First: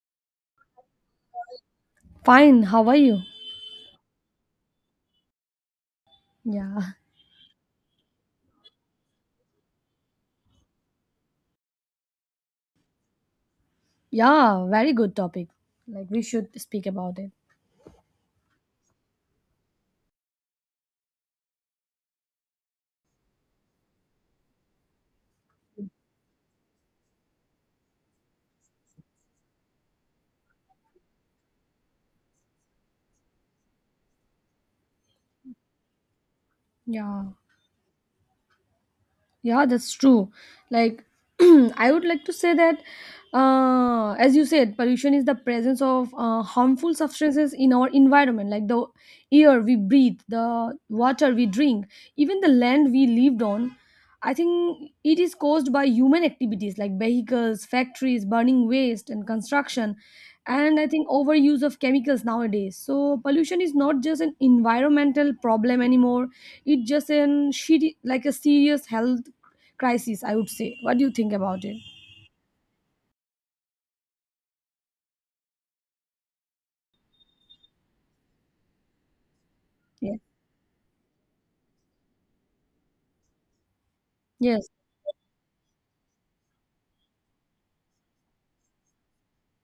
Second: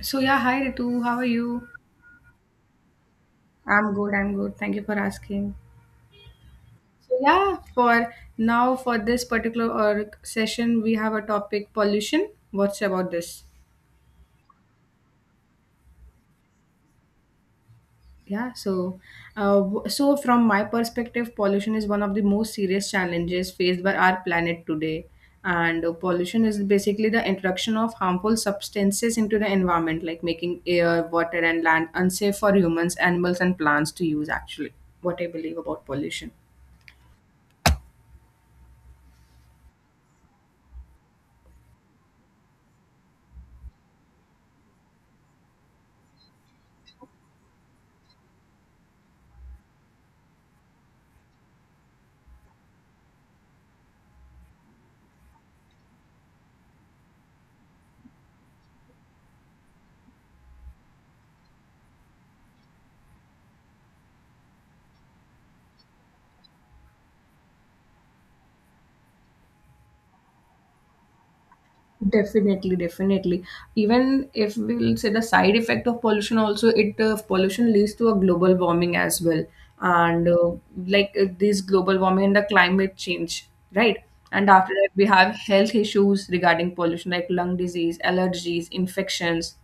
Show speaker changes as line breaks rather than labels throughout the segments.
So yeah, hi Ritu, how are you?
Fine, how are you?
I'm good, I'm good. Thank you for asking.
Yeah,
So yeah, for now for this particular session, we have a topic pollution. What's about this?
yeah, very good topic. Like, we should speak about it.
Yeah, so so from my perspective, pollution is one of the most serious challenges faced by our planet today. And pollution is basically the introduction of harmful substances into the environment, like making air, water, and land unsafe for humans, animals, and plants to use. Actually, what I believe about pollution.
Yeah. Yeah, that's true. Like, I would like to say that, as you said, pollution is the presence of harmful substances in our environment, like the air we breathe, the water we drink, even the land we lived on. I think it is caused by human activities like vehicles, factories, burning waste, and construction, and I think overuse of chemicals nowadays. So, pollution is not just an environmental problem anymore, it's just an shitty, like a serious health crisis, I would say. What do you think about it?
Definitely, definitely. Even if we'll say the side effect of pollution also, it pollution leads to a global warming as well,
Yeah,
and this global warming and the climate change, right? And
yes,
after that, we have health issues regarding pollution, like lung disease, allergies, infections.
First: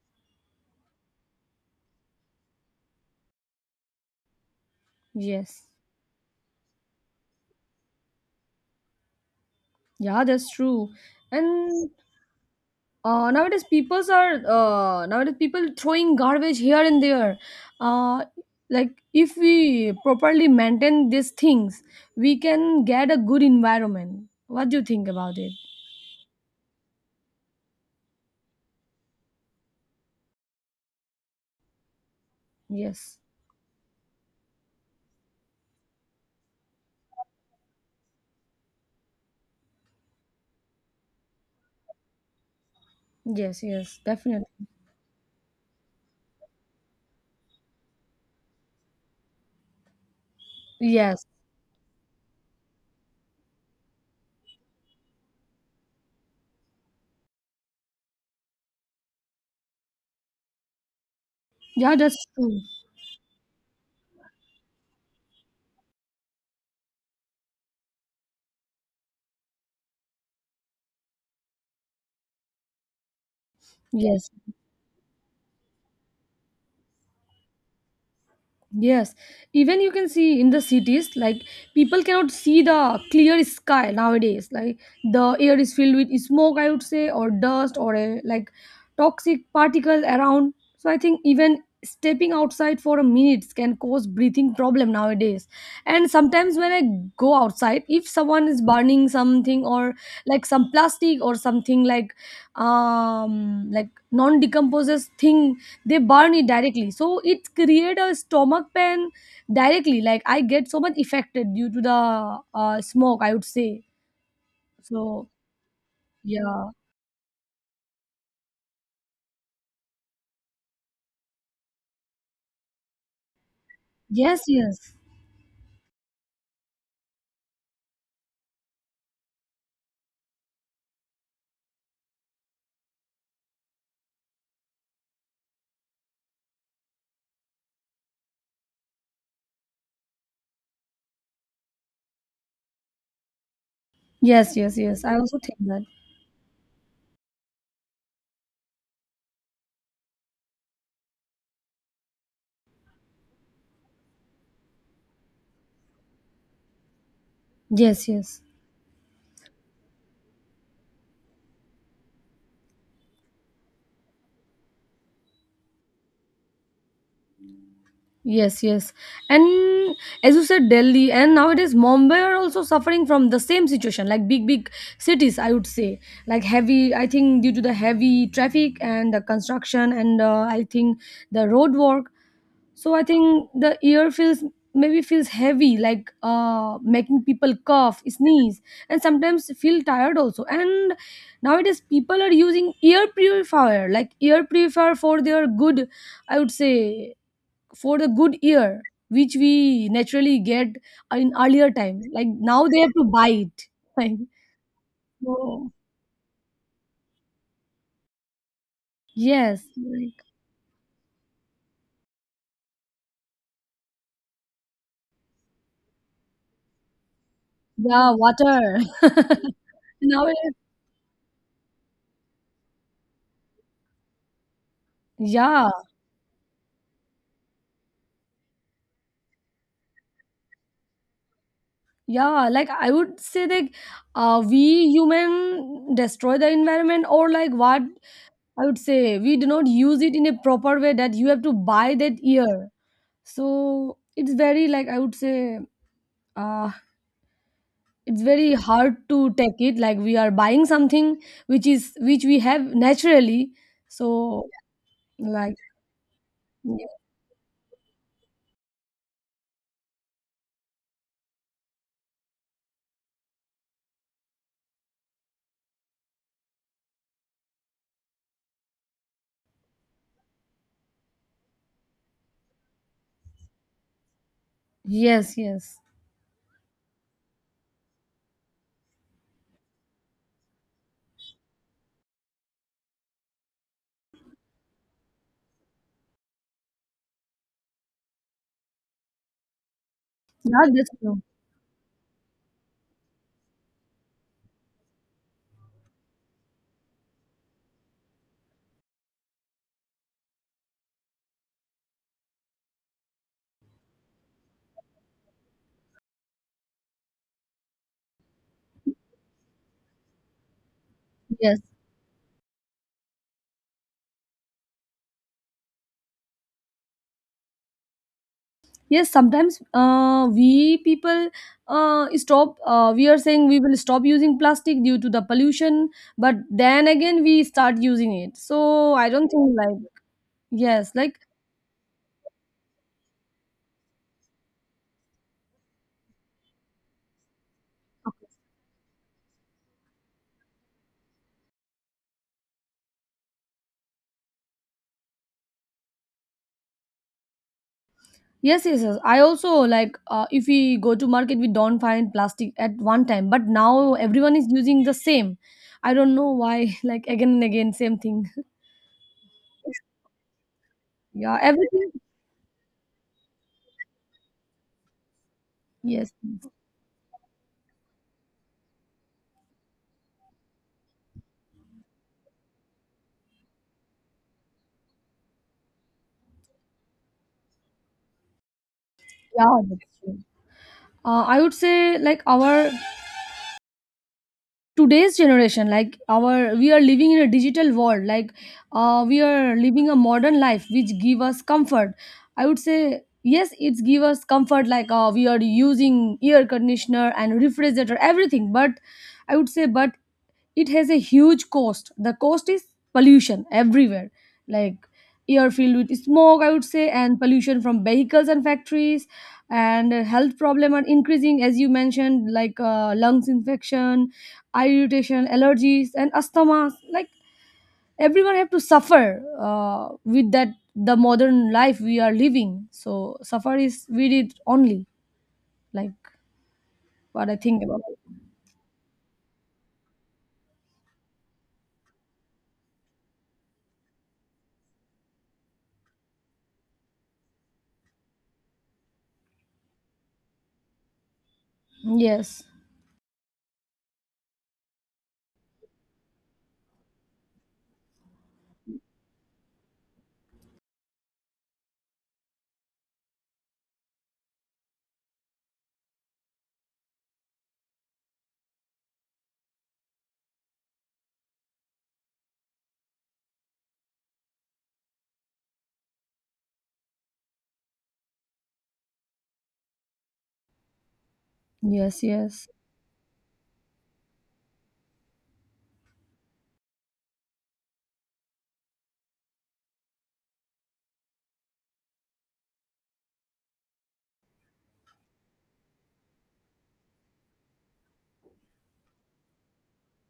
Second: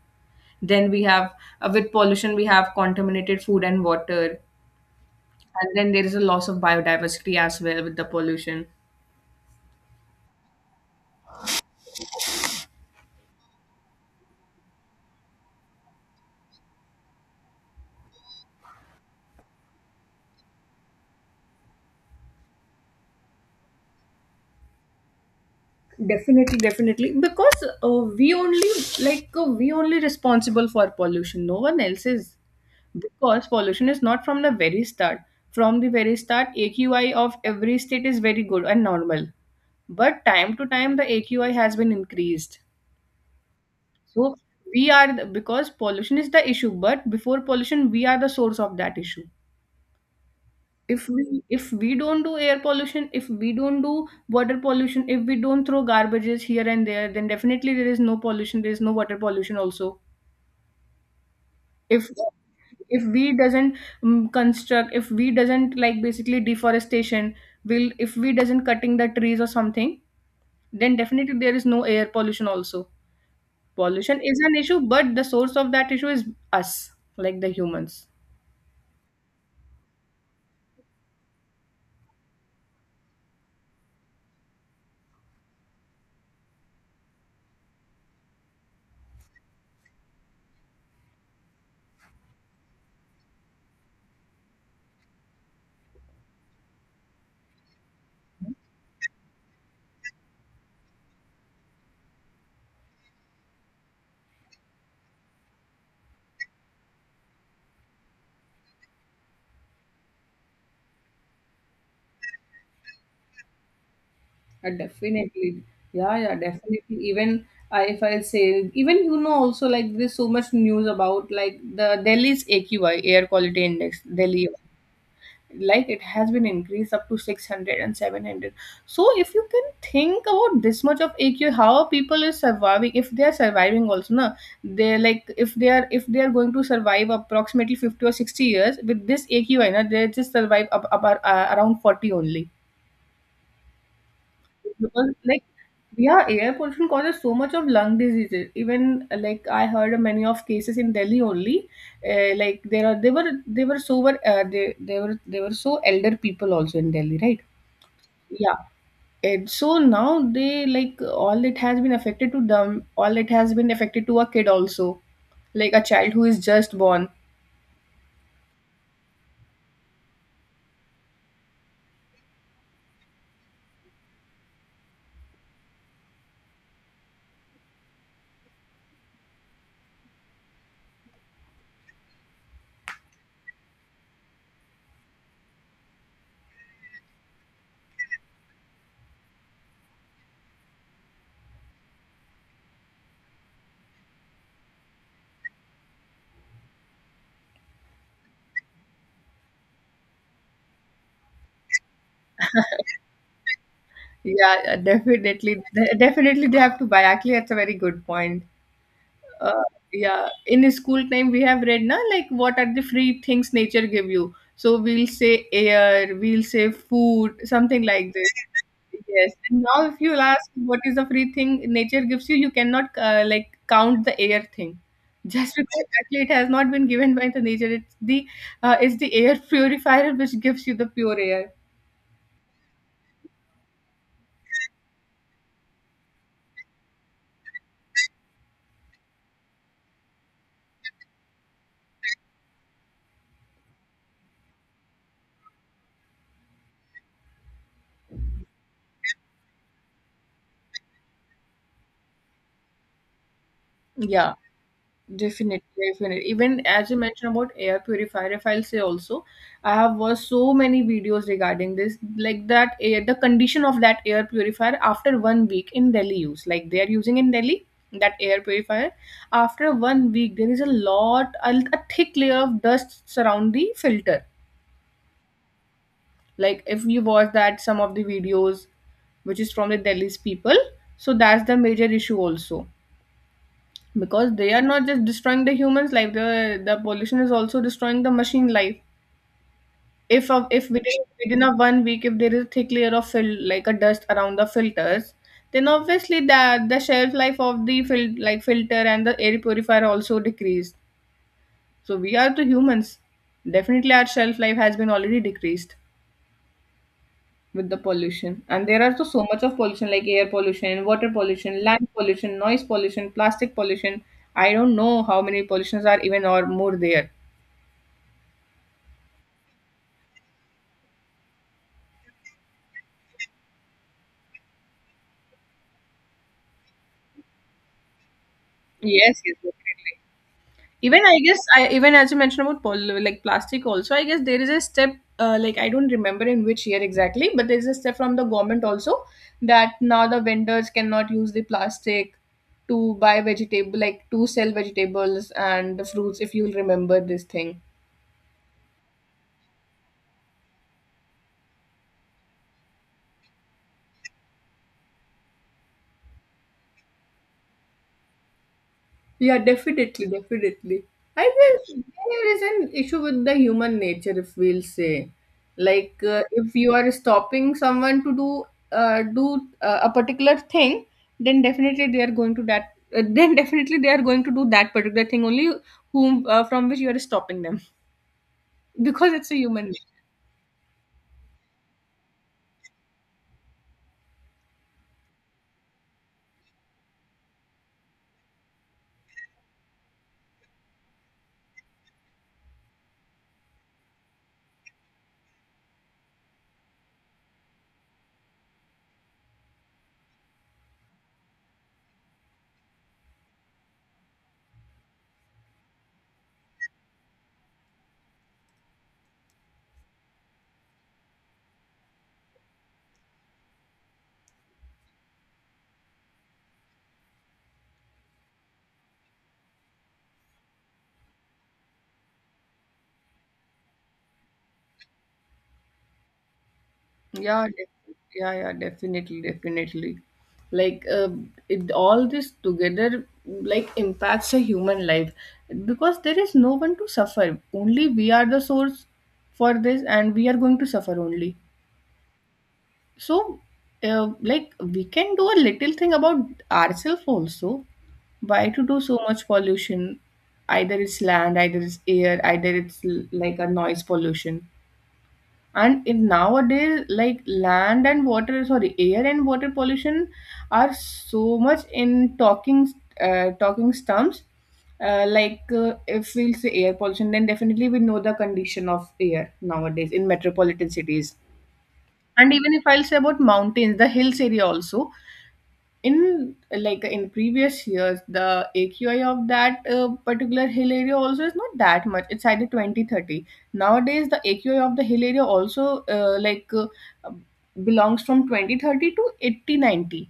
Then we have with pollution, we have contaminated food and water,
yes.
and then there is a loss of biodiversity as well with the pollution.
Yeah, that's true. And nowadays people throwing garbage here and there. Uh, like if we properly maintain these things, we can get a good environment. What do you think about it?
Definitely, definitely because we only we only responsible for pollution, no one else is,
Yes,
because pollution is not from the very start. From the very start, AQI of every state is very good and normal, but time to time the AQI has been increased.
yes, yes,
So
definitely.
because pollution is the issue, but before pollution we are the source of that issue. if we
Yes.
if we don't do air pollution, if we don't do water pollution, if we don't throw garbages here and there, then definitely there is no pollution, there is no water pollution also.
Yeah,
if
that's true.
if we doesn't construct, if we doesn't, like, basically deforestation will, if we doesn't cutting the trees or something, then definitely there is no air pollution also. Pollution
Yes.
is an issue, but the source of that issue is us, like the humans.
Yes, even you can see in the cities, like people cannot see the clear sky nowadays. Like the air is filled with smoke, I would say, or dust, or a, like toxic particle around. So I think even stepping outside for a minute can cause breathing problem nowadays. And sometimes when I go outside, if someone is burning something, or like some plastic or something like non decomposes thing, they burn it directly, so it create a stomach pain directly, like I get so much affected due to the smoke, I would say. So,
Definitely. Yeah, yeah,
yeah.
definitely. Even I, if I say, even you know, also like there's so much news about like the Delhi's AQI, Air Quality Index,
Yes,
Delhi,
yes,
like it has been increased up to 600 and 700. So if you can think about this much of AQI, how are people is surviving, if they are surviving also, na, they're like, if they are going to survive approximately 50 or 60 years with this AQI, na, they just survive up, around 40 only,
yes, yes, yes.
because
I also
like,
think that.
yeah, air pollution causes so much of lung diseases. Even like I heard many of cases in Delhi only. Like there are they were so were they were so elder people also in Delhi, right?
Yes, yes,
Yeah. And so now they like all it has been affected to them, all it has been affected to a kid also, like a child who is just born.
yes, yes. And as you said, Delhi and nowadays Mumbai are also suffering from the same situation, like big big cities, I would say. Like heavy, I think due to the heavy traffic and the construction, and I think the road work. So I think the air feels, maybe feels heavy, like making people cough, sneeze, and sometimes feel tired also. And nowadays people are using air purifier, like air purifier for their good, I would say, for the good ear which we naturally get in earlier time, like now they have to buy it. Like,
Yeah, definitely,
no.
definitely they have to buy. Actually, that's a very good point. uh,
Yes. Like,
yeah, in school time we have read na, like what are the free things nature give you? So we'll say air, we'll say food, something
yeah,
like this.
water.
Yes, and now if you
Now,
ask what is the free thing nature gives you, you cannot like count the air thing. Just
yeah.
because actually it has not been given by the nature, it's the air purifier which gives you the pure air.
Yeah, like I would say that, we human destroy the environment, or like what I would say, we do not use it in a proper way, that you have to buy that year. So it's very, like I would say, uh, it's very hard to take it, like we are buying something which is, which we have naturally.
Yeah.
So, like,
Definitely, definitely. Even as you mentioned about air purifier, if I'll say also, I have watched so many videos regarding this, like that air, the condition of that air purifier after 1 week in Delhi use. Like they are using in Delhi that air purifier. After 1 week, there is a lot, a thick layer of dust surround the filter.
yes, yes.
Like if you watch that some of the videos, which is from the Delhi's people, so that's the major issue also, because they are not just destroying the human's life, the pollution is also destroying the machine life. If of
Yeah,
if
that's
within,
true.
within a 1 week if there is a thick layer of like a dust around the filters, then obviously the shelf life of the like filter and the air purifier also decreased. So we are the humans, definitely our shelf life has been already decreased with the pollution. And there are so, so much of pollution, like air pollution, water
Yes.
pollution, land pollution, noise pollution, plastic pollution. I don't know how many pollutions are even or more there.
Yes, sometimes we people stop. We are saying we will stop using plastic due to the pollution, but then again we start using it. So I
Yes,
don't
yes, yes.
think, like, yes.
Even
Like,
I guess, I, even as you mentioned about like plastic also, I guess there is a step, like I don't remember in which year exactly, but there is a step from the government also, that now the vendors cannot use the plastic to buy vegetable, like to sell vegetables and the fruits, if you'll remember this thing.
yes, yes, yes. I also, like if we go to market, we don't find plastic at one time, but now everyone is using the same. I don't know why. Like, again and again, same thing.
Yeah, definitely, definitely. I
Yeah,
guess
everything.
there is an issue with the human nature, if we'll say, like
Yes, yes.
if you are stopping someone to do a particular thing, then definitely they are going to that. Then definitely they are going to do that particular thing only, whom from which you are stopping them, because it's a
Yeah,
human.
that's true. I would say, like our today's generation, like our we are living in a digital world, like we are living a modern life which give us comfort, I would say. Yes, it's give us comfort, like we are using air conditioner and refrigerator everything, but I would say, but it has a huge cost. The cost is pollution everywhere, like air filled with smoke, I would say, and pollution from vehicles and factories, and health problem are increasing, as you mentioned, like lungs infection, eye irritation, allergies and asthma, like everyone have to suffer with that the modern life we are living. So suffer is we did only, like what I
Yeah,
think about
def-
it.
yeah, yeah, definitely, definitely. Like, it, all this together, like, impacts a human life, because there is no one to suffer. Only we are the source for this, and we are going to suffer only.
Yes,
So, like, we can do a little thing about ourselves also. Why to do so much pollution? Either it's land, either it's air, either it's like a noise pollution. And in nowadays, like land and water, sorry, air and water pollution are so much in talking talking terms. If we'll say air pollution, then definitely we know the condition of air nowadays in metropolitan cities.
yes,
And
yes.
even if I'll say about mountains, the hills area also, in like in previous years, the AQI of that particular hill area also is not that much, it's either 20, 30. Nowadays the AQI of the hill area also belongs from 20, 30 to 80, 90.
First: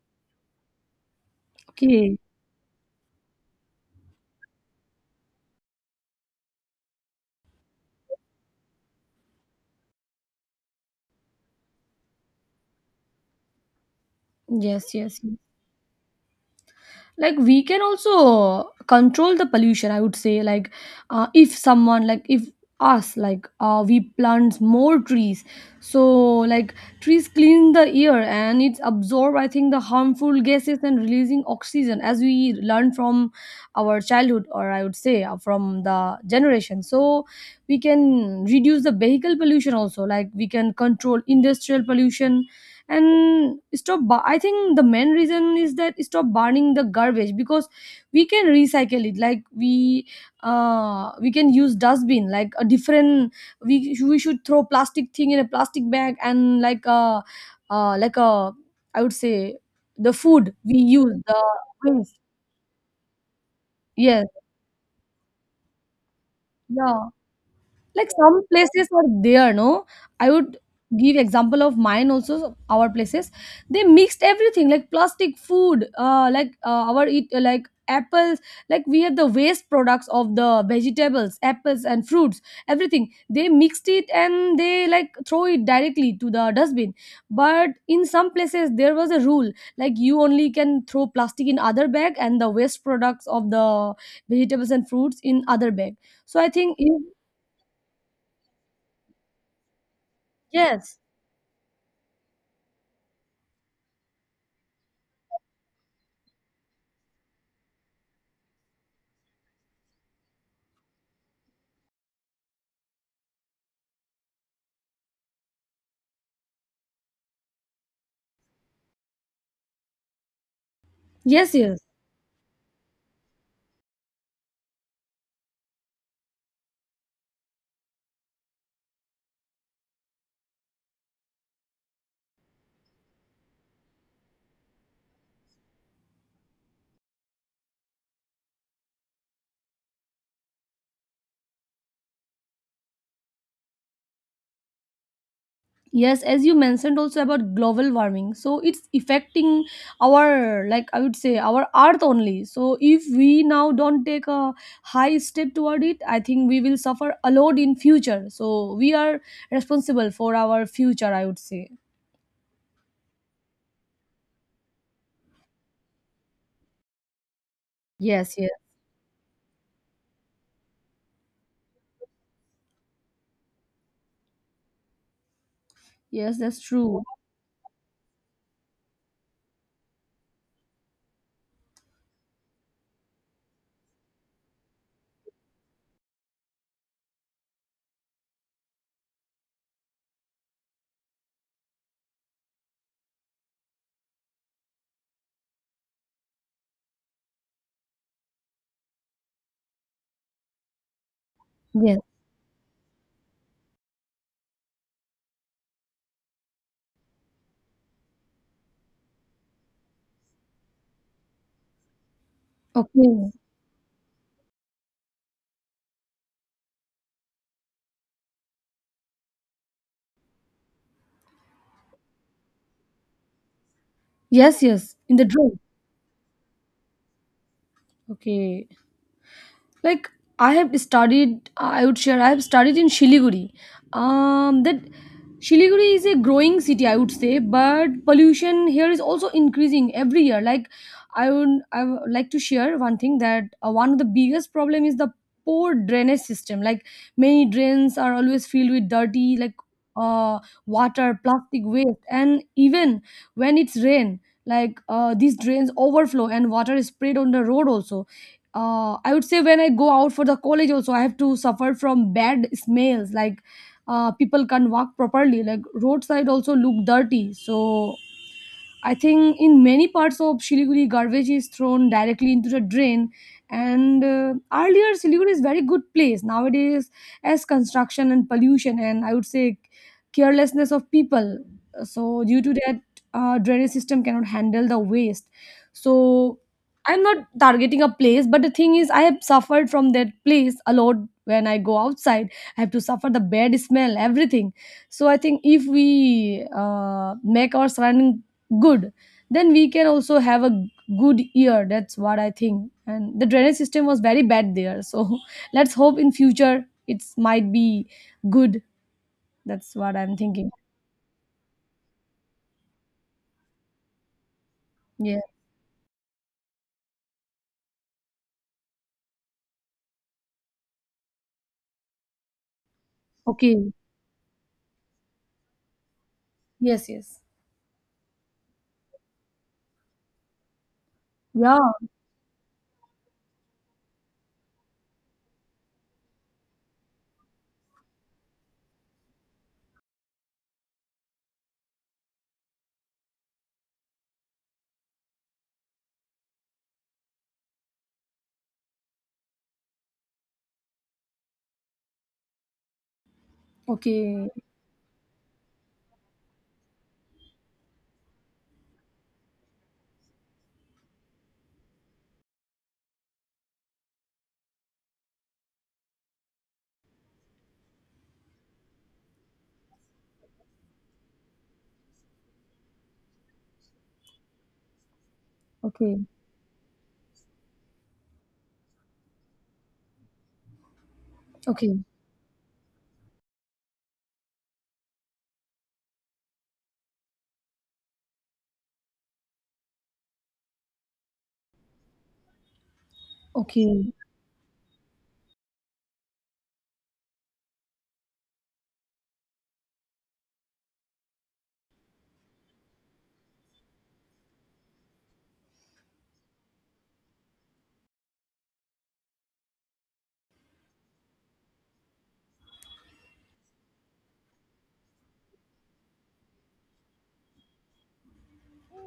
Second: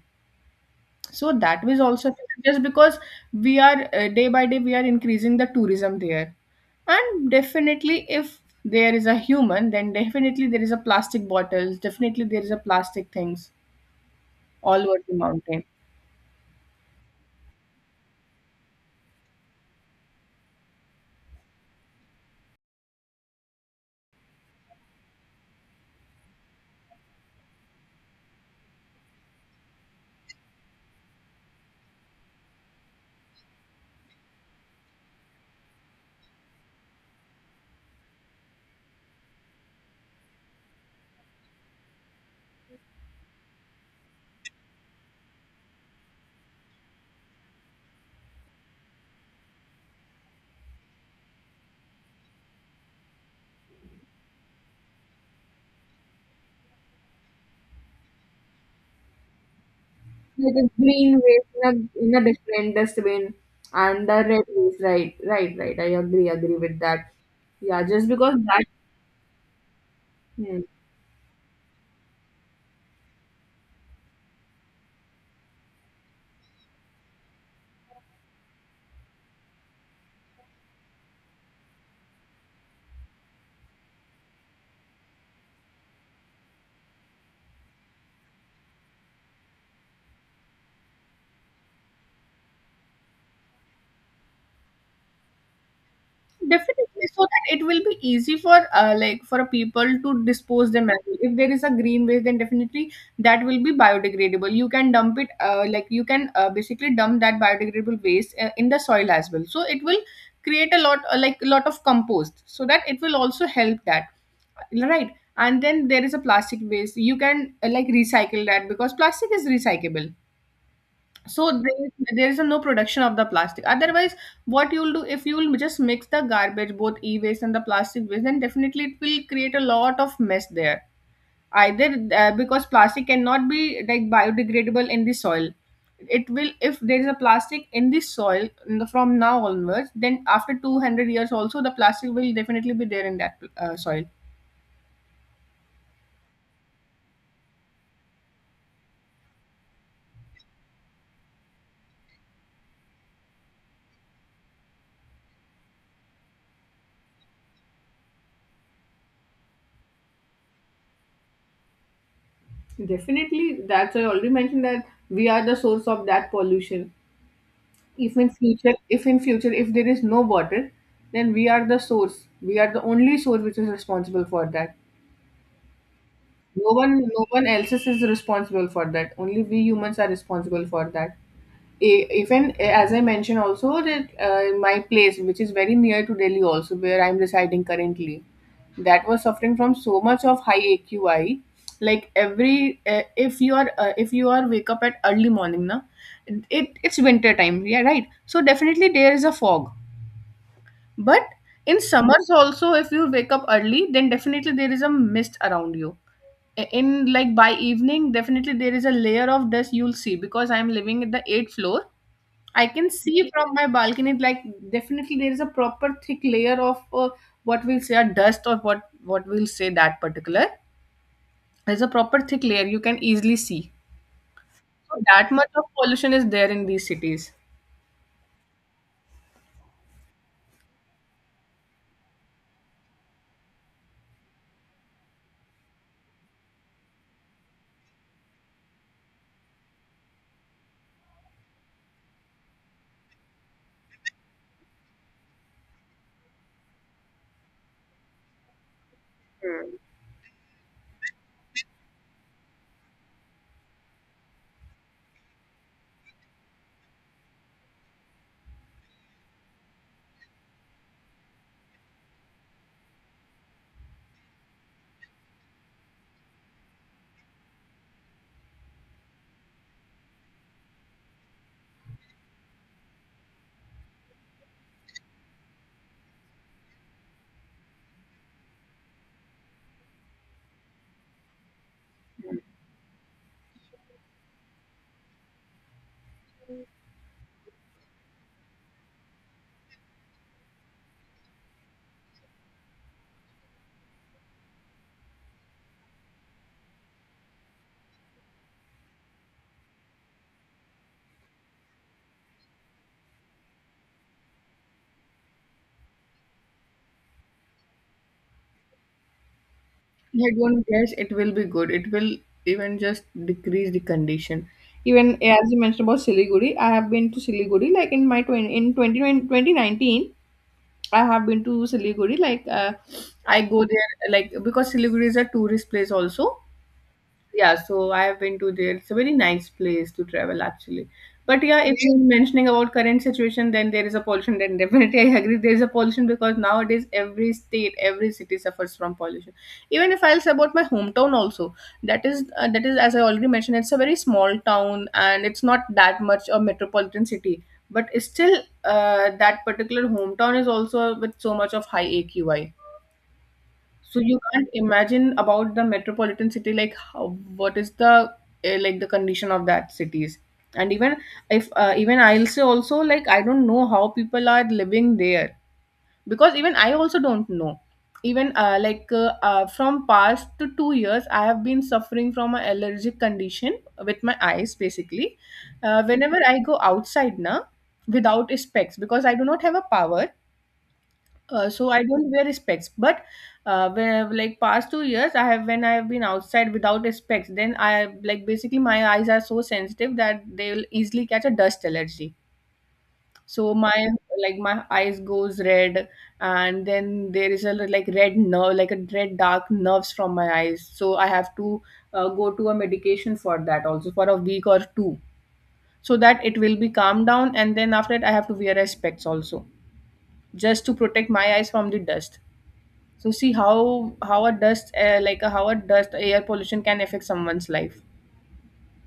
So that was also
Okay.
affected, just because we are, day by day we are increasing the tourism there. And definitely if there is a human, then definitely there is a plastic bottles, definitely there is a plastic things all
Yes,
over the
yes.
mountain.
Like, we can also control the pollution, I would say. Like, if someone, like if us, like we plant more trees, so like trees clean the air and it's absorb, I think, the harmful gases and releasing oxygen, as we learn from our childhood, or I would say from the generation. So we can reduce the vehicle pollution also, like we can control industrial pollution and stop I think the main reason is that stop burning the garbage, because we can recycle it. Like we can use dustbin, like a different, we should throw plastic thing in a plastic bag, and like a like a, I would say, the food
Like a
we use,
green
the
waste in
waste.
a different dustbin and the
Yes.
red waste. Right, right, right. I agree, agree with
Yeah.
that. Yeah, just
Like,
because
some
that.
places are there, no? I would
Hmm.
give example of mine also, our places they mixed everything like plastic food like our eat like apples, like we have the waste products of the vegetables, apples and fruits, everything they mixed it, and they like throw it directly to the dustbin. But in some places there was a rule, like you only can throw plastic in other bag, and the waste products of the vegetables and fruits in other bag. So I think in,
Definitely, so that it will be easy for like for a people to dispose them as
yes.
well. If there is a green waste, then definitely that will be biodegradable, you can dump it, like you can basically dump that biodegradable waste in the soil as well, so it will create a lot, like a lot of compost, so that it will also help that, right. And then there is a plastic waste, you can, like recycle that, because plastic is recyclable. So
Yes, yes.
there is a no production of the plastic. Otherwise, what you'll do if you'll just mix the garbage, both e-waste and the plastic waste, then definitely it will create a lot of mess there. Either because plastic cannot be like biodegradable in the soil, it will, if there is a plastic in the soil, in the, from now onwards, then after 200 years also the plastic will definitely be there in that soil.
Yes, as you mentioned also about global warming. So it's affecting our, like I would say, our earth only. So if we now don't take a high step toward it, I think we will suffer a lot in future. So we are responsible for our future, I would say.
Definitely, that's, I already mentioned that we are the source of that pollution. If in
Yes, yes.
future, if in future, if there is no water, then we are the source. We are the only source which is responsible for that.
Yes, that's
No one,
true.
no one else is responsible for that. Only we humans are responsible for that. Even as I mentioned also that in my place, which is very near to Delhi also, where I'm residing currently, that was suffering from so much of high AQI. Like every if you are wake up at early morning na, it, it's winter time, yeah, right, so definitely there is a fog. But in
Yes.
summers also, if you wake up early, then definitely there is a mist around you. In like by evening, definitely there is a layer of dust you'll see, because I'm living at the eighth floor. I can see
Okay.
from my balcony, like definitely there is a proper thick layer of, what we'll say, a dust or what we'll say that particular. There's a proper thick layer you can easily see.
Yes,
So
yes. In the
that much
dream.
of pollution is there in these cities.
Okay. Like, I have studied, I would share, I have studied in Shiliguri. That Shiliguri is a growing city, I would say, but pollution here is also increasing every year. Like, I would like to share one thing, that one of the biggest problem is the poor drainage system. Like, many drains are always filled with dirty, like
Hmm.
uh water, plastic waste, and even when it's rain, like these drains overflow and water is sprayed on the road also. I would say, when I go out for the college also, I have to suffer from bad smells. Like, people can't walk properly. Like, roadside also look dirty. So I think in many parts of Siliguri, garbage is thrown directly into the drain. And earlier, Siliguri is very good place. Nowadays, as construction and pollution, and I would say carelessness of people. So due to that, drainage system cannot handle the waste. So I'm not targeting a place, but the thing is, I have suffered from that place a lot. When I go outside, I have to suffer the bad smell, everything. So I think if we make our surrounding good, then we can also have a good year. That's what I think. And the drainage system was very bad there, so let's hope in future it might be good. That's what I'm
I
thinking.
don't guess it will be good. It will even just decrease the condition. Even
Yeah.
as you mentioned about Siliguri, I have been to Siliguri like in my 20, in 20, 2019. I have been to Siliguri like I go
Okay.
there like because Siliguri is a tourist place also.
Yes, yes.
Yeah, so I have been to there. It's a very nice place to travel actually. But
Yeah.
yeah, if you're mentioning about current situation, then there is a pollution. Then definitely I agree there is a pollution because nowadays every state, every city suffers from pollution. Even if I'll say about my hometown also, that is as I already mentioned, it's a very small town and it's not that much a metropolitan city. But still, that particular hometown is also with so much of high AQI, so you
Okay,
can't imagine about the metropolitan city, like how, what is the like the condition of that cities, and even if even I'll say also like I don't know how people are living there because even I also don't know. Even like From past to 2 years, I have been suffering from an allergic condition with my eyes basically.
okay,
Whenever I go outside now without specs because I do not have a power, so
okay,
I don't wear specs, but where, like past 2 years, I have been outside without specs, then I like basically my eyes are so sensitive that they will easily catch a dust allergy. So my
okay.
like my eyes goes red, and then there is a like red nerve, like a red dark nerves from my eyes. So I have to go to a medication for that also for a week or two, so that it will be calmed down, and then after that I have to wear a specs also just to protect my eyes from the dust. So see how a dust how a dust air pollution can affect someone's life.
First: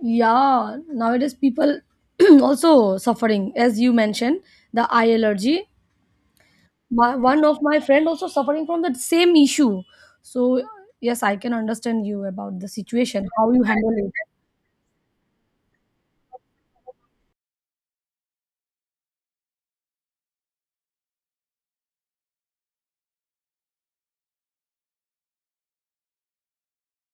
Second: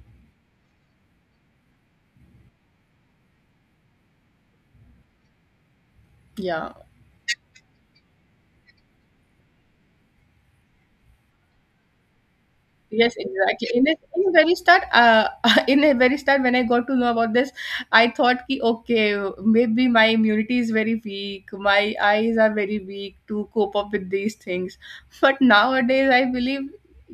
Yeah, nowadays people also suffering, as you mentioned, the eye allergy.
Yeah.
My one of my friend also suffering from that same issue. So yes, I can understand you about the
Yes,
situation, how you
exactly.
handle it.
In very start, in a very start, when I got to know about this, I thought ki, okay, maybe my immunity is very weak, my eyes are very weak to cope up with these things. But nowadays, I believe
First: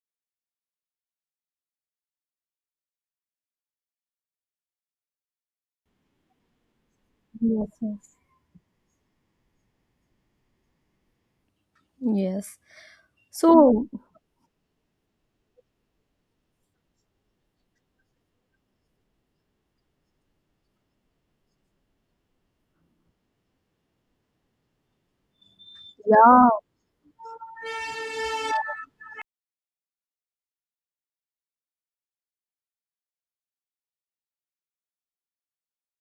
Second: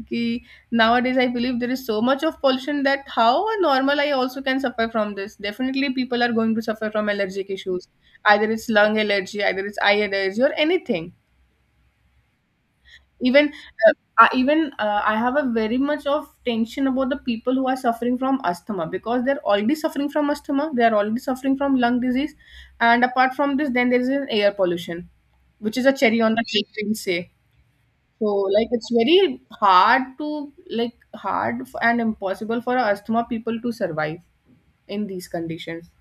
ki, nowadays I believe there is so much of pollution that how a normal eye also can suffer from this. Definitely, people are going to suffer from allergic
Yes,
issues,
yes.
either it's lung allergy, either it's eye allergy, or anything
Yes.
even
So,
uh, I have a very much of tension about the people who are suffering from asthma, because they're already suffering from asthma, they are already suffering from lung disease, and apart from this then there is an air pollution, which is a cherry on the
yeah,
cake we will say. So like it's very hard to like hard f- and impossible for asthma people to survive in these conditions.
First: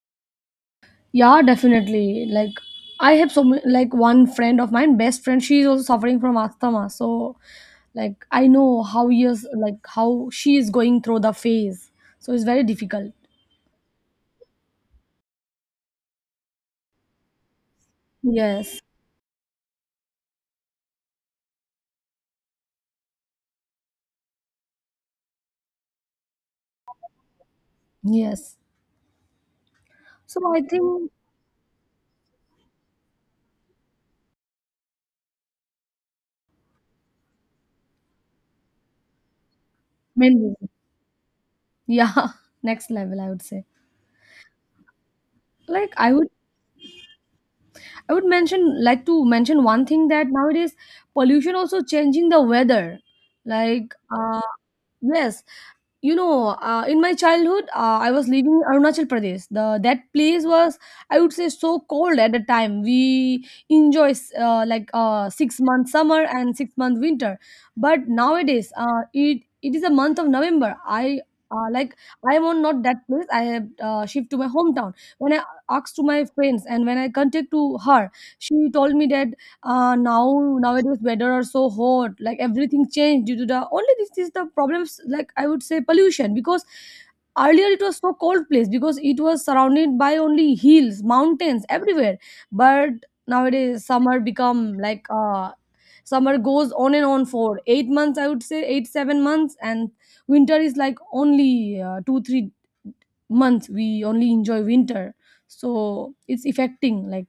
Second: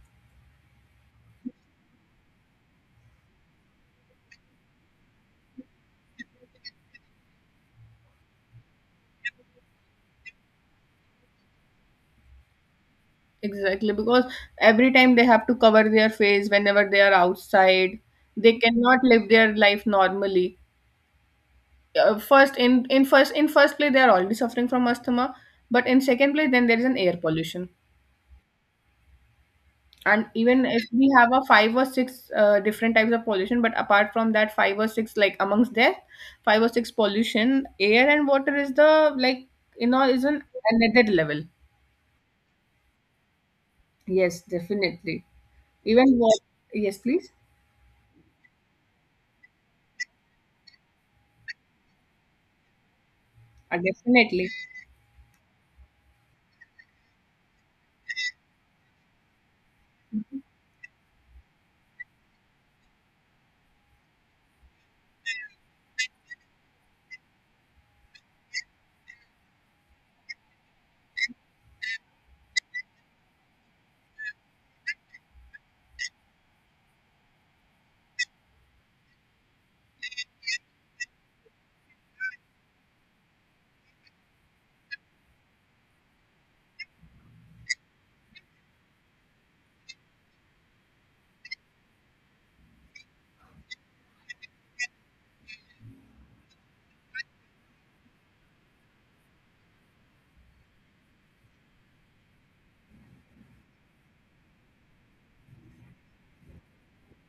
yeah, definitely. Like, I have so many, like one friend of mine, best friend, she is also suffering from asthma. So, like, I know how years, like how she is going through the phase. So it's very difficult.
Exactly, because every time they have to cover their face whenever they are outside, they
Yes,
cannot live their life normally. First in first place they are already suffering from asthma, but in second place then there is an air pollution,
yes.
and
So I
even if we
think
have a five or six different types of pollution, but apart from that five or six, like amongst that five or six pollution, air and water is the, like, is
main
an
reason.
another level.
Yeah. Next level, I would say.
Yes, definitely.
Like,
Even
i would
what? Yes, please.
i would mention, like to mention one thing, that nowadays pollution also changing the weather, like
Definitely.
yes. In my childhood, I was living in Arunachal Pradesh. The that place was, I would say, so cold at the time. We enjoy like 6 month summer and 6 month winter, but nowadays, it is a month of November. Uh, like I am on not that place. I have shift to my hometown. When I asked to my friends, and when I contact to her, she told me that now nowadays weather are so hot, like everything changed due to the only this is the problems, like I would say pollution. Because earlier it was so cold place, because it was surrounded by only hills, mountains everywhere. But nowadays summer become like, summer goes on and on for 8 months, I would say 8 7 months, and winter is like only 2 3 months we only enjoy winter. So it's affecting like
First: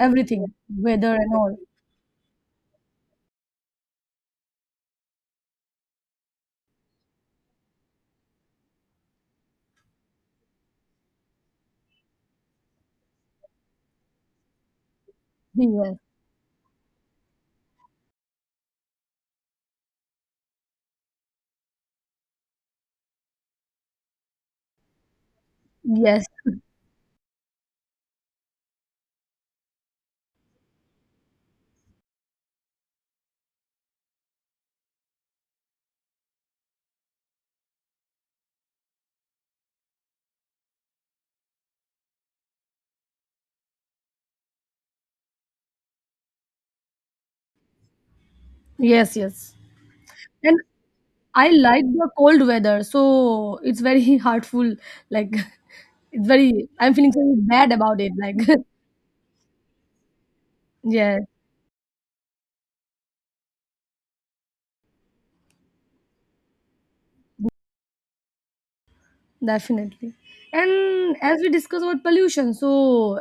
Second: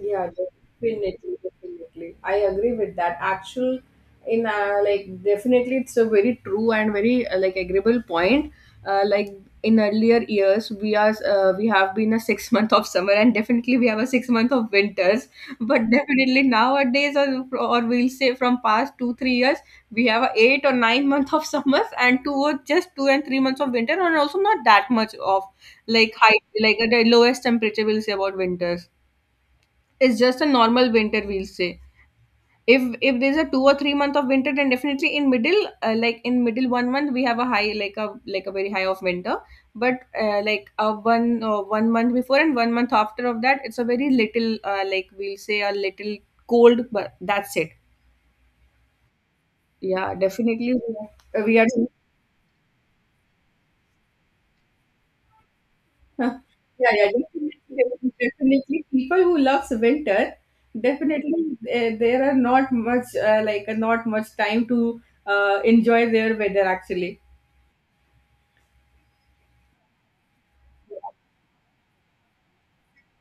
Yeah,
weather
definitely,
and all.
definitely. I agree with that. Actual, in like definitely, it's a very true and very like agreeable point. Like in earlier years, we have been a 6 month of summer, and definitely we have a 6 month of winters. But
Yeah.
definitely nowadays, or we'll say from past 2-3 years, we have a 8 or 9 month of summers and two or just 2 and 3 months of winter, and also not that much of like
Yes,
high like the lowest temperature we'll say about winters. It's just a normal winter, we'll say. If there's a 2 or 3 month of winter, then definitely in middle, like in middle one month we have a high, like a very high of winter. But one month before and one month after of that, it's a very little, like we'll say a little cold, but that's it.
yes, yes.
Yeah,
And
definitely we are,
I
we are.
like the cold weather, so it's very heartful. Like, it's
Huh.
very,
Yeah,
I'm
yeah,
feeling so bad about it.
definitely.
Like,
Definitely. People who loves winter,
yeah,
definitely there are not much not much time to enjoy their weather actually.
definitely. And as we discuss about pollution, so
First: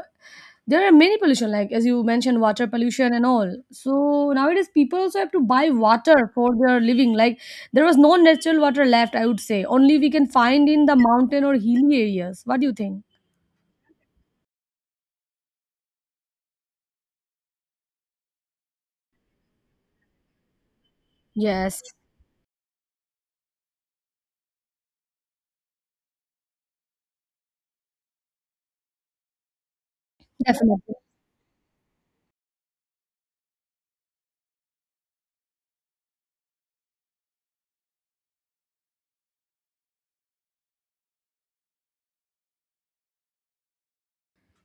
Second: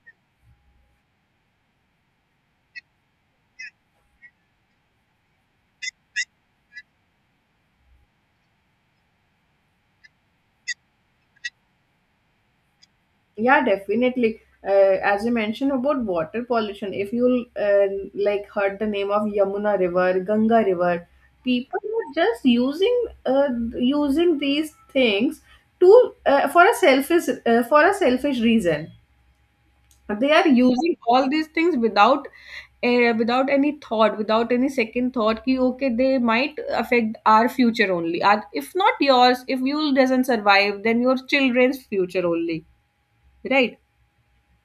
there are many pollution, like as you mentioned, water pollution and all. So nowadays, people also have to buy water for their living. Like, there was no natural water left, I would say. Only we can find in the mountain or hilly areas. What do you think?
Yeah, definitely. As you mentioned about water pollution, if you like heard the name of Yamuna River, Ganga River, people
Yes,
are just using these things to for a selfish reason, they are
definitely.
using all these things without without any thought, without any second thought ki okay they might affect our future only, our, if not yours, if you doesn't survive then your children's future only, right?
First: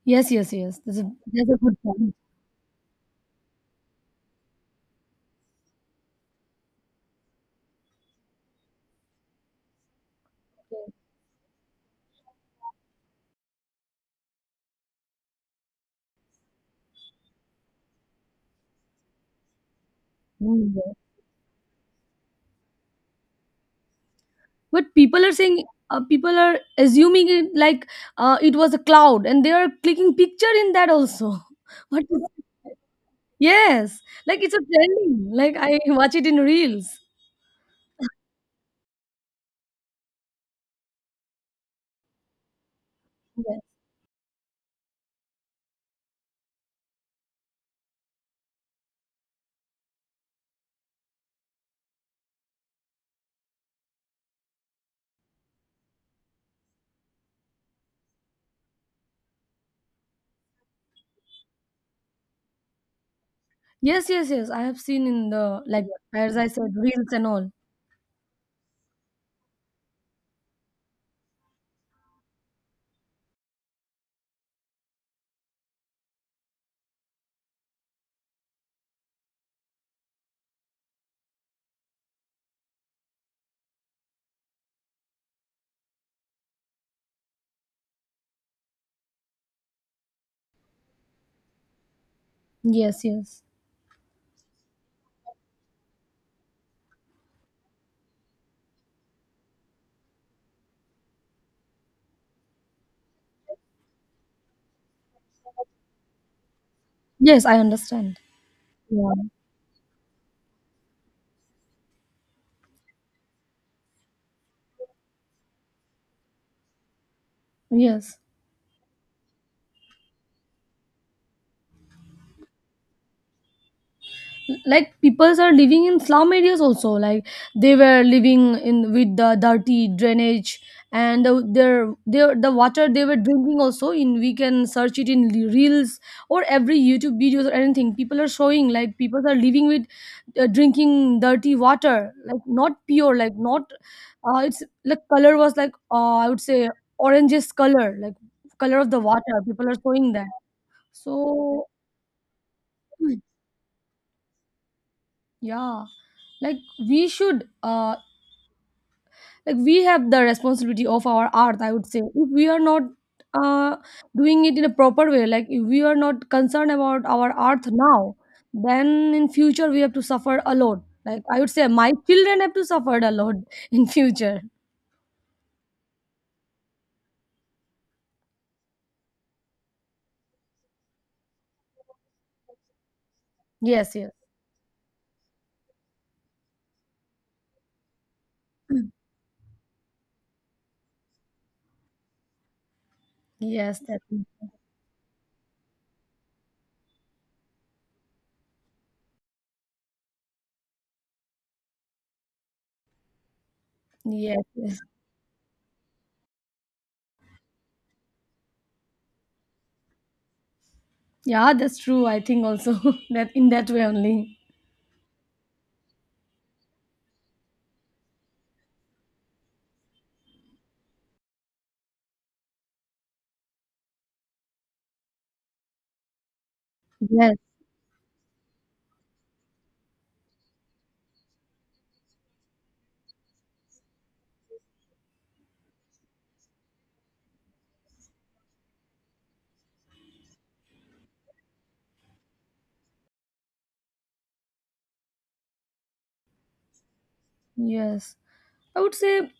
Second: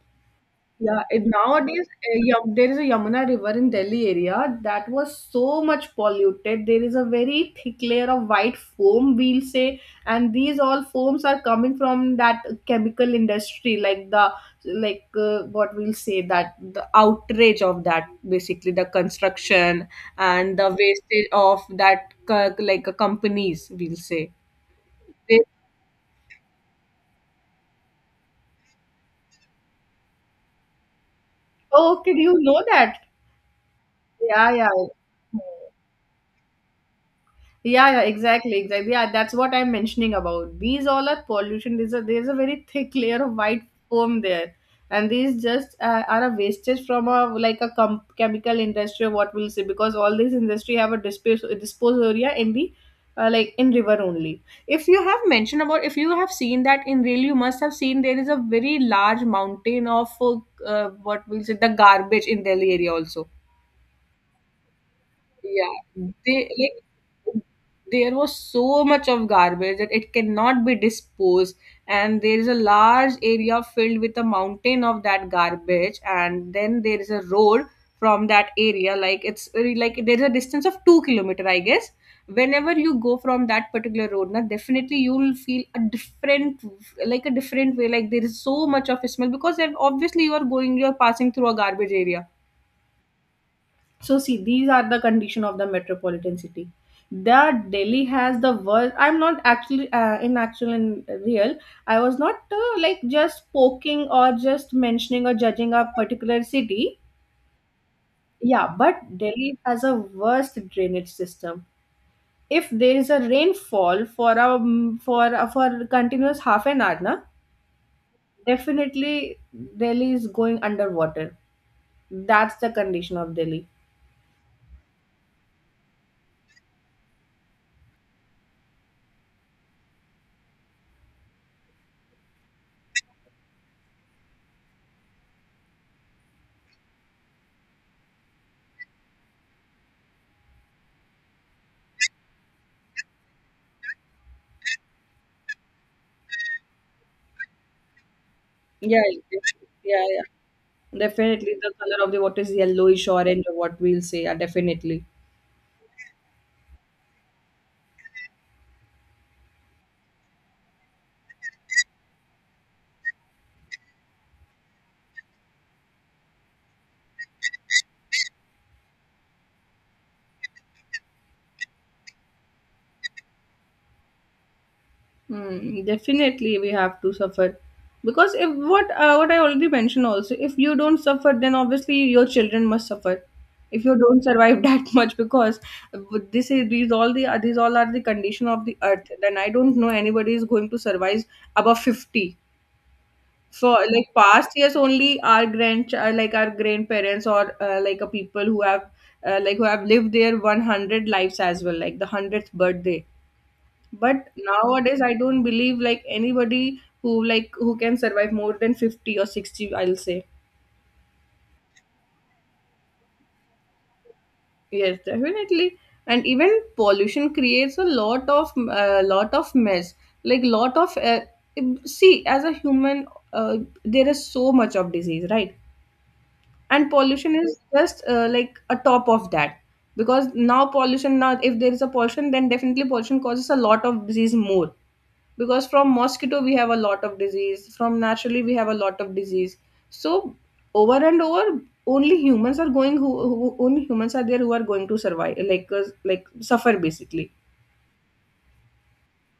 Yes, yes, yes.
Yeah, it,
That's a good
nowadays,
point.
there is a Yamuna River in Delhi area that was so much polluted. There is a very thick layer of white foam, we'll say, and these all foams are coming from that chemical industry, like the like what we'll say, that the outrage of that, basically the construction and the
Mm, yeah.
wastage of that companies we'll say.
But people are
They,
saying people are assuming it like it was a cloud, and they are clicking picture in that also. What
oh, did
is,
you know that?
yes, like
Yeah,
it's a
yeah.
trending. Like I watch it in reels.
Yeah, yeah, exactly, exactly. Yeah, that's what I'm mentioning about. These all are pollution. There's a very thick layer of white foam there, and these just are a wastage from a like a chemical industry or what we'll say, because all these industry have a dispose area in the like in river only. If you have mentioned about, if you have seen that in real, you must have seen there is a very large mountain of what we'll say the garbage in Delhi area also.
Yes, yes, yes. Yes. I have seen in the like
Yeah,
as
they
I said reels and
like
all.
there was so much of garbage that it cannot be disposed, and there is a large area filled with a mountain of that garbage, and then there is a road from that area. Like it's very- like there's a distance of 2 kilometer, I guess. Whenever you go from that particular road, now definitely you'll feel a different, like a different way. Like there is so much of smell because then obviously you are going, you are passing through a garbage area,
Yes, yes,
so see, these are the condition of the metropolitan city. That Delhi has the worst. I'm not actually in actual and real. I was not like just poking or just mentioning or judging a particular city.
yes. I understand.
Yeah,
Yeah.
but Delhi has a worst drainage system. If there is a rainfall for a for a continuous half an hour, na,
Yes.
definitely Delhi is going underwater. That's the condition of Delhi.
Like peoples are living in slum areas also, like they were living in with the dirty drainage, and the, their the water they were drinking also in, we can search it in reels or every YouTube videos or anything. People are showing like people are living with drinking dirty water, like not pure, like not it's like color was like I would say oranges color, like color of the
Yeah,
water
yeah,
people are showing that.
yeah. Definitely,
So
the color of the water is yellowish orange, or what we'll say. Yeah, definitely.
yeah, like we should, like we have the responsibility of our art, I would say. If we are not, uh, doing it in a proper way, like if we are not concerned about our art now, then in future we have to suffer a lot. Like I would say, my children have to suffer a lot in future.
Hmm, definitely, we have to suffer because if what I already mentioned also, if you don't suffer, then obviously your children must suffer. If
Yes,
you
yes,
don't survive that much, because this is these all the these all are the condition of the earth. Then I don't know anybody is going to survive above 50. For
yes, that,
like past years only our grandchild like our grandparents, or like a people who have like who have lived their 100 lives as well, like the 100th birthday, but
yes, yes.
nowadays I don't believe like anybody who like who can survive more than 50 or 60 I'll say.
Yeah, that's true. I think also that in that way only.
Yes, definitely. And even pollution creates a lot of mess. Like lot of see, as a human, uh, there is so much of disease, right? And
Yes,
pollution is just like a top of that, because now pollution, now if there is a pollution then definitely pollution causes a lot of disease more, because from mosquito we have a lot of disease, from naturally we have a lot of disease. So over and over, only humans are going who only humans are there who are going to survive like suffer basically.
yes. I would say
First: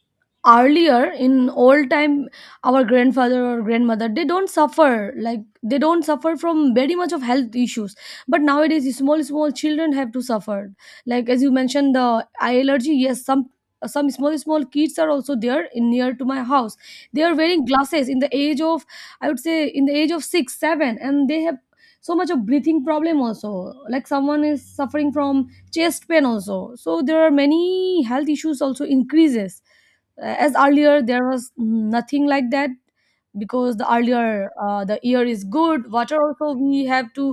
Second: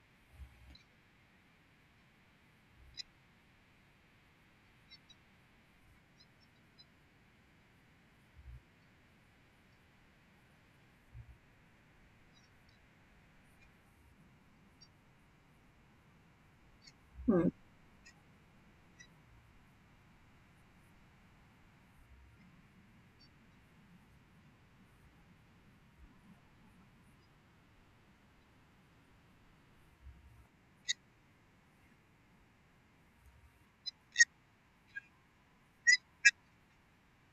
earlier in old time our grandfather or grandmother, they don't suffer, like they don't suffer from very much of health issues. But nowadays small small children have to suffer, like as you mentioned the eye allergy. Yes, some small small kids are also there in near to my house. They are
Hmm.
wearing glasses in the age of, I would say in the age of 6 7, and they have so much of breathing problem also, like someone is suffering from chest pain also. So there are many health issues also increases. As earlier there was nothing like that, because the earlier the air is good, water also we have to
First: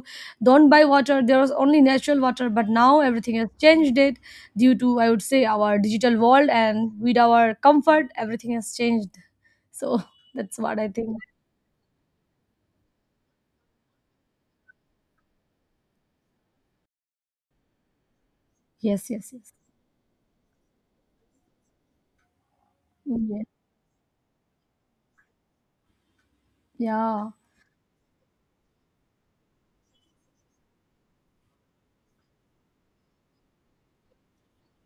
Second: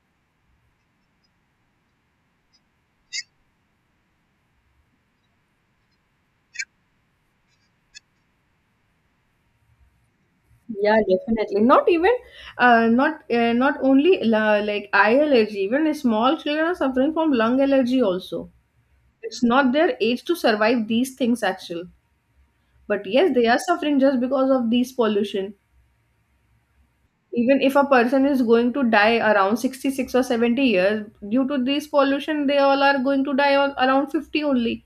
don't buy water, there was only natural water. But now everything has changed it, due to I would say our digital world, and with our comfort everything has changed. So that's what I
Yeah,
think.
definitely. Not even, not Not only la like eye allergy. Even small children are suffering from lung allergy also.
Yes, yes,
It's
yes,
not their age to survive these things actually, but yes
yeah,
they are suffering just because of these pollution.
yeah.
Even if a person is going to die around 66 or 70 years due to these pollution, they all are going to die on around 50 only.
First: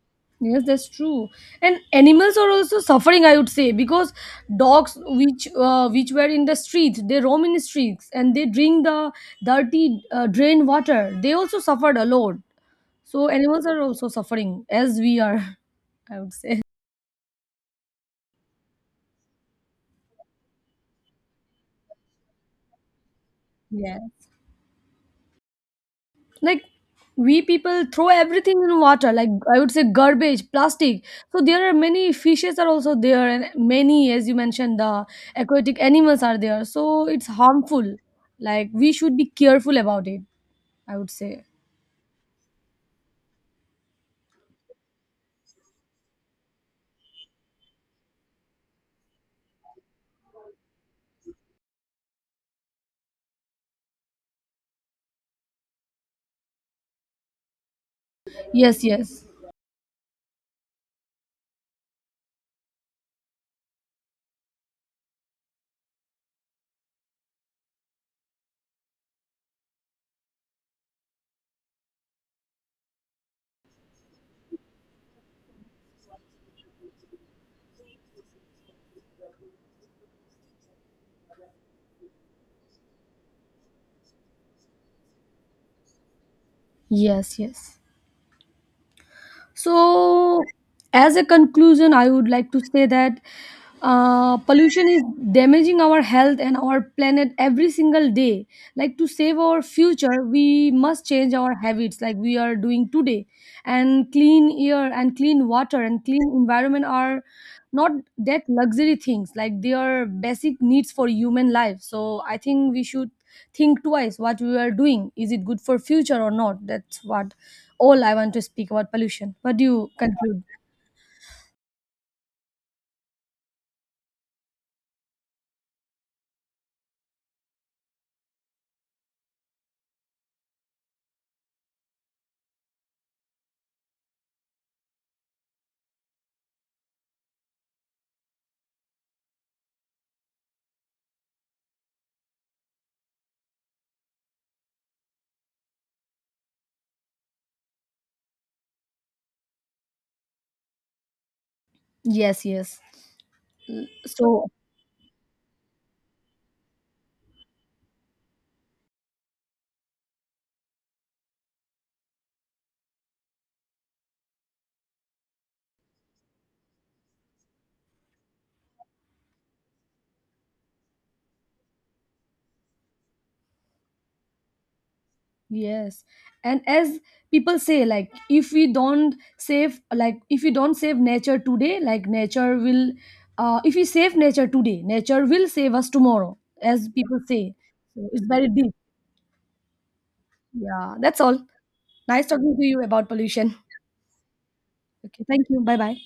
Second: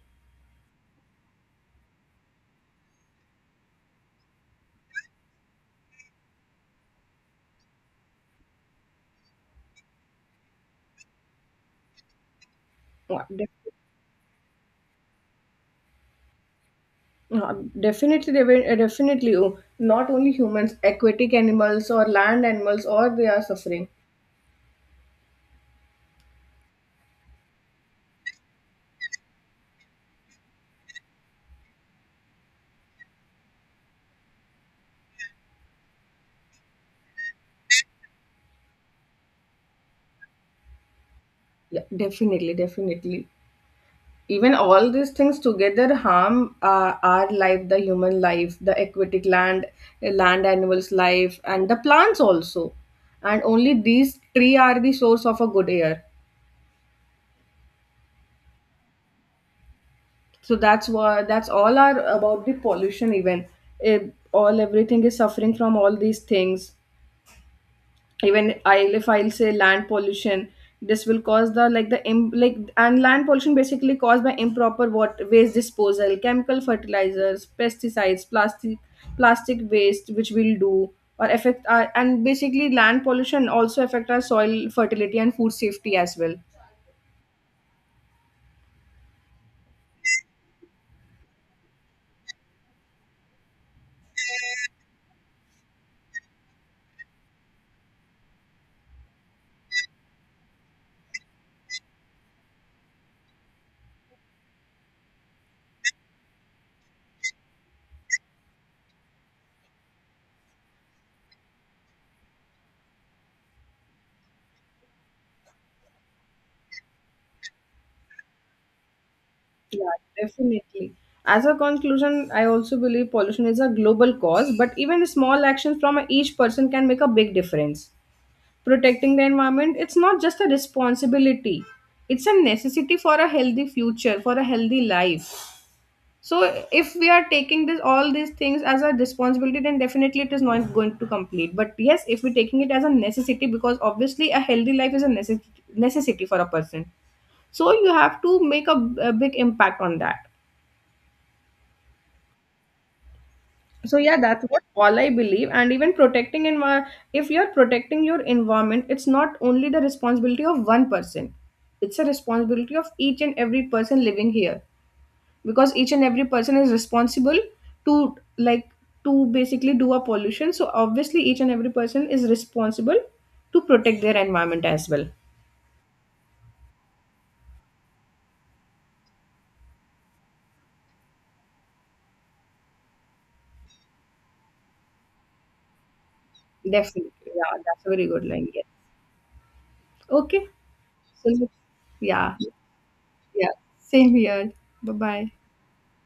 Yes, that's true. And animals are also suffering, I would say, because dogs, which were in the streets, they roam in the streets and they drink the dirty drain water. They also suffered a lot. So
Wha- def-
animals are also suffering as we are, I would say.
Definitely they will- definitely, oh, not only humans, aquatic animals or land animals, or they are suffering.
Yeah. Like we people throw everything in water, like I would say garbage, plastic. So there are many fishes are also there, and many, as you mentioned, the aquatic animals are there, so it's harmful. Like we should be careful about it, I would say.
Yeah, definitely, definitely. Even all these things together harm our life, the human life, the aquatic land land animals life, and the plants also. And only these three are the source of a good air.
Yes, yes,
So that's what, that's all are about the pollution even. Eh, all, everything is suffering from all these things. Even I'll, if I'll say land pollution, this will cause the like the im- like and land pollution, basically caused by improper water waste disposal, chemical fertilizers, pesticides, plastic waste, which will do or affect our, and basically land pollution also affect our soil fertility and food safety as well.
yes, yes. So, as a conclusion, I would like to say that pollution is damaging our health and our planet every single day. Like to save our future, we must change our habits, like we are doing today. And clean air and clean water and clean environment are not that luxury things. Like they are basic needs for human life. So I think we should think twice what we are doing. Is it good for future or not? That's what all I want to speak about pollution. What do you
Yeah,
conclude?
definitely. As a conclusion, I also believe pollution is a global cause, but even small actions from each person can make a big difference. Protecting the environment, it's not just a responsibility, it's a necessity for a healthy future, for a healthy life. So if we are taking this all these things as a responsibility, then definitely it is not going to complete. But yes, if we're taking it as a necessity, because obviously a healthy life is a necessity for a person. So you have to make a big impact on that.
Yes, yes.
So yeah, that's
So,
what all I believe, and even protecting if you're protecting your environment, it's not only the responsibility of one person, it's a responsibility of each and every person living here, because each and every person is responsible to, like, to basically do a pollution, so obviously each and every person is responsible to protect their environment as well.
yes. And as people say, like, if we don't save, like, if we don't save nature today, like, nature will, if we save nature today, nature will save us tomorrow, as people
Definitely,
say.
yeah, that's a
So
very good
it's
line.
very
Yeah,
deep.
okay,
Yeah, that's
so
all. Nice
yeah.
talking to you about
Yeah,
pollution.
same here. Bye
Okay,
bye.
thank you. Bye bye.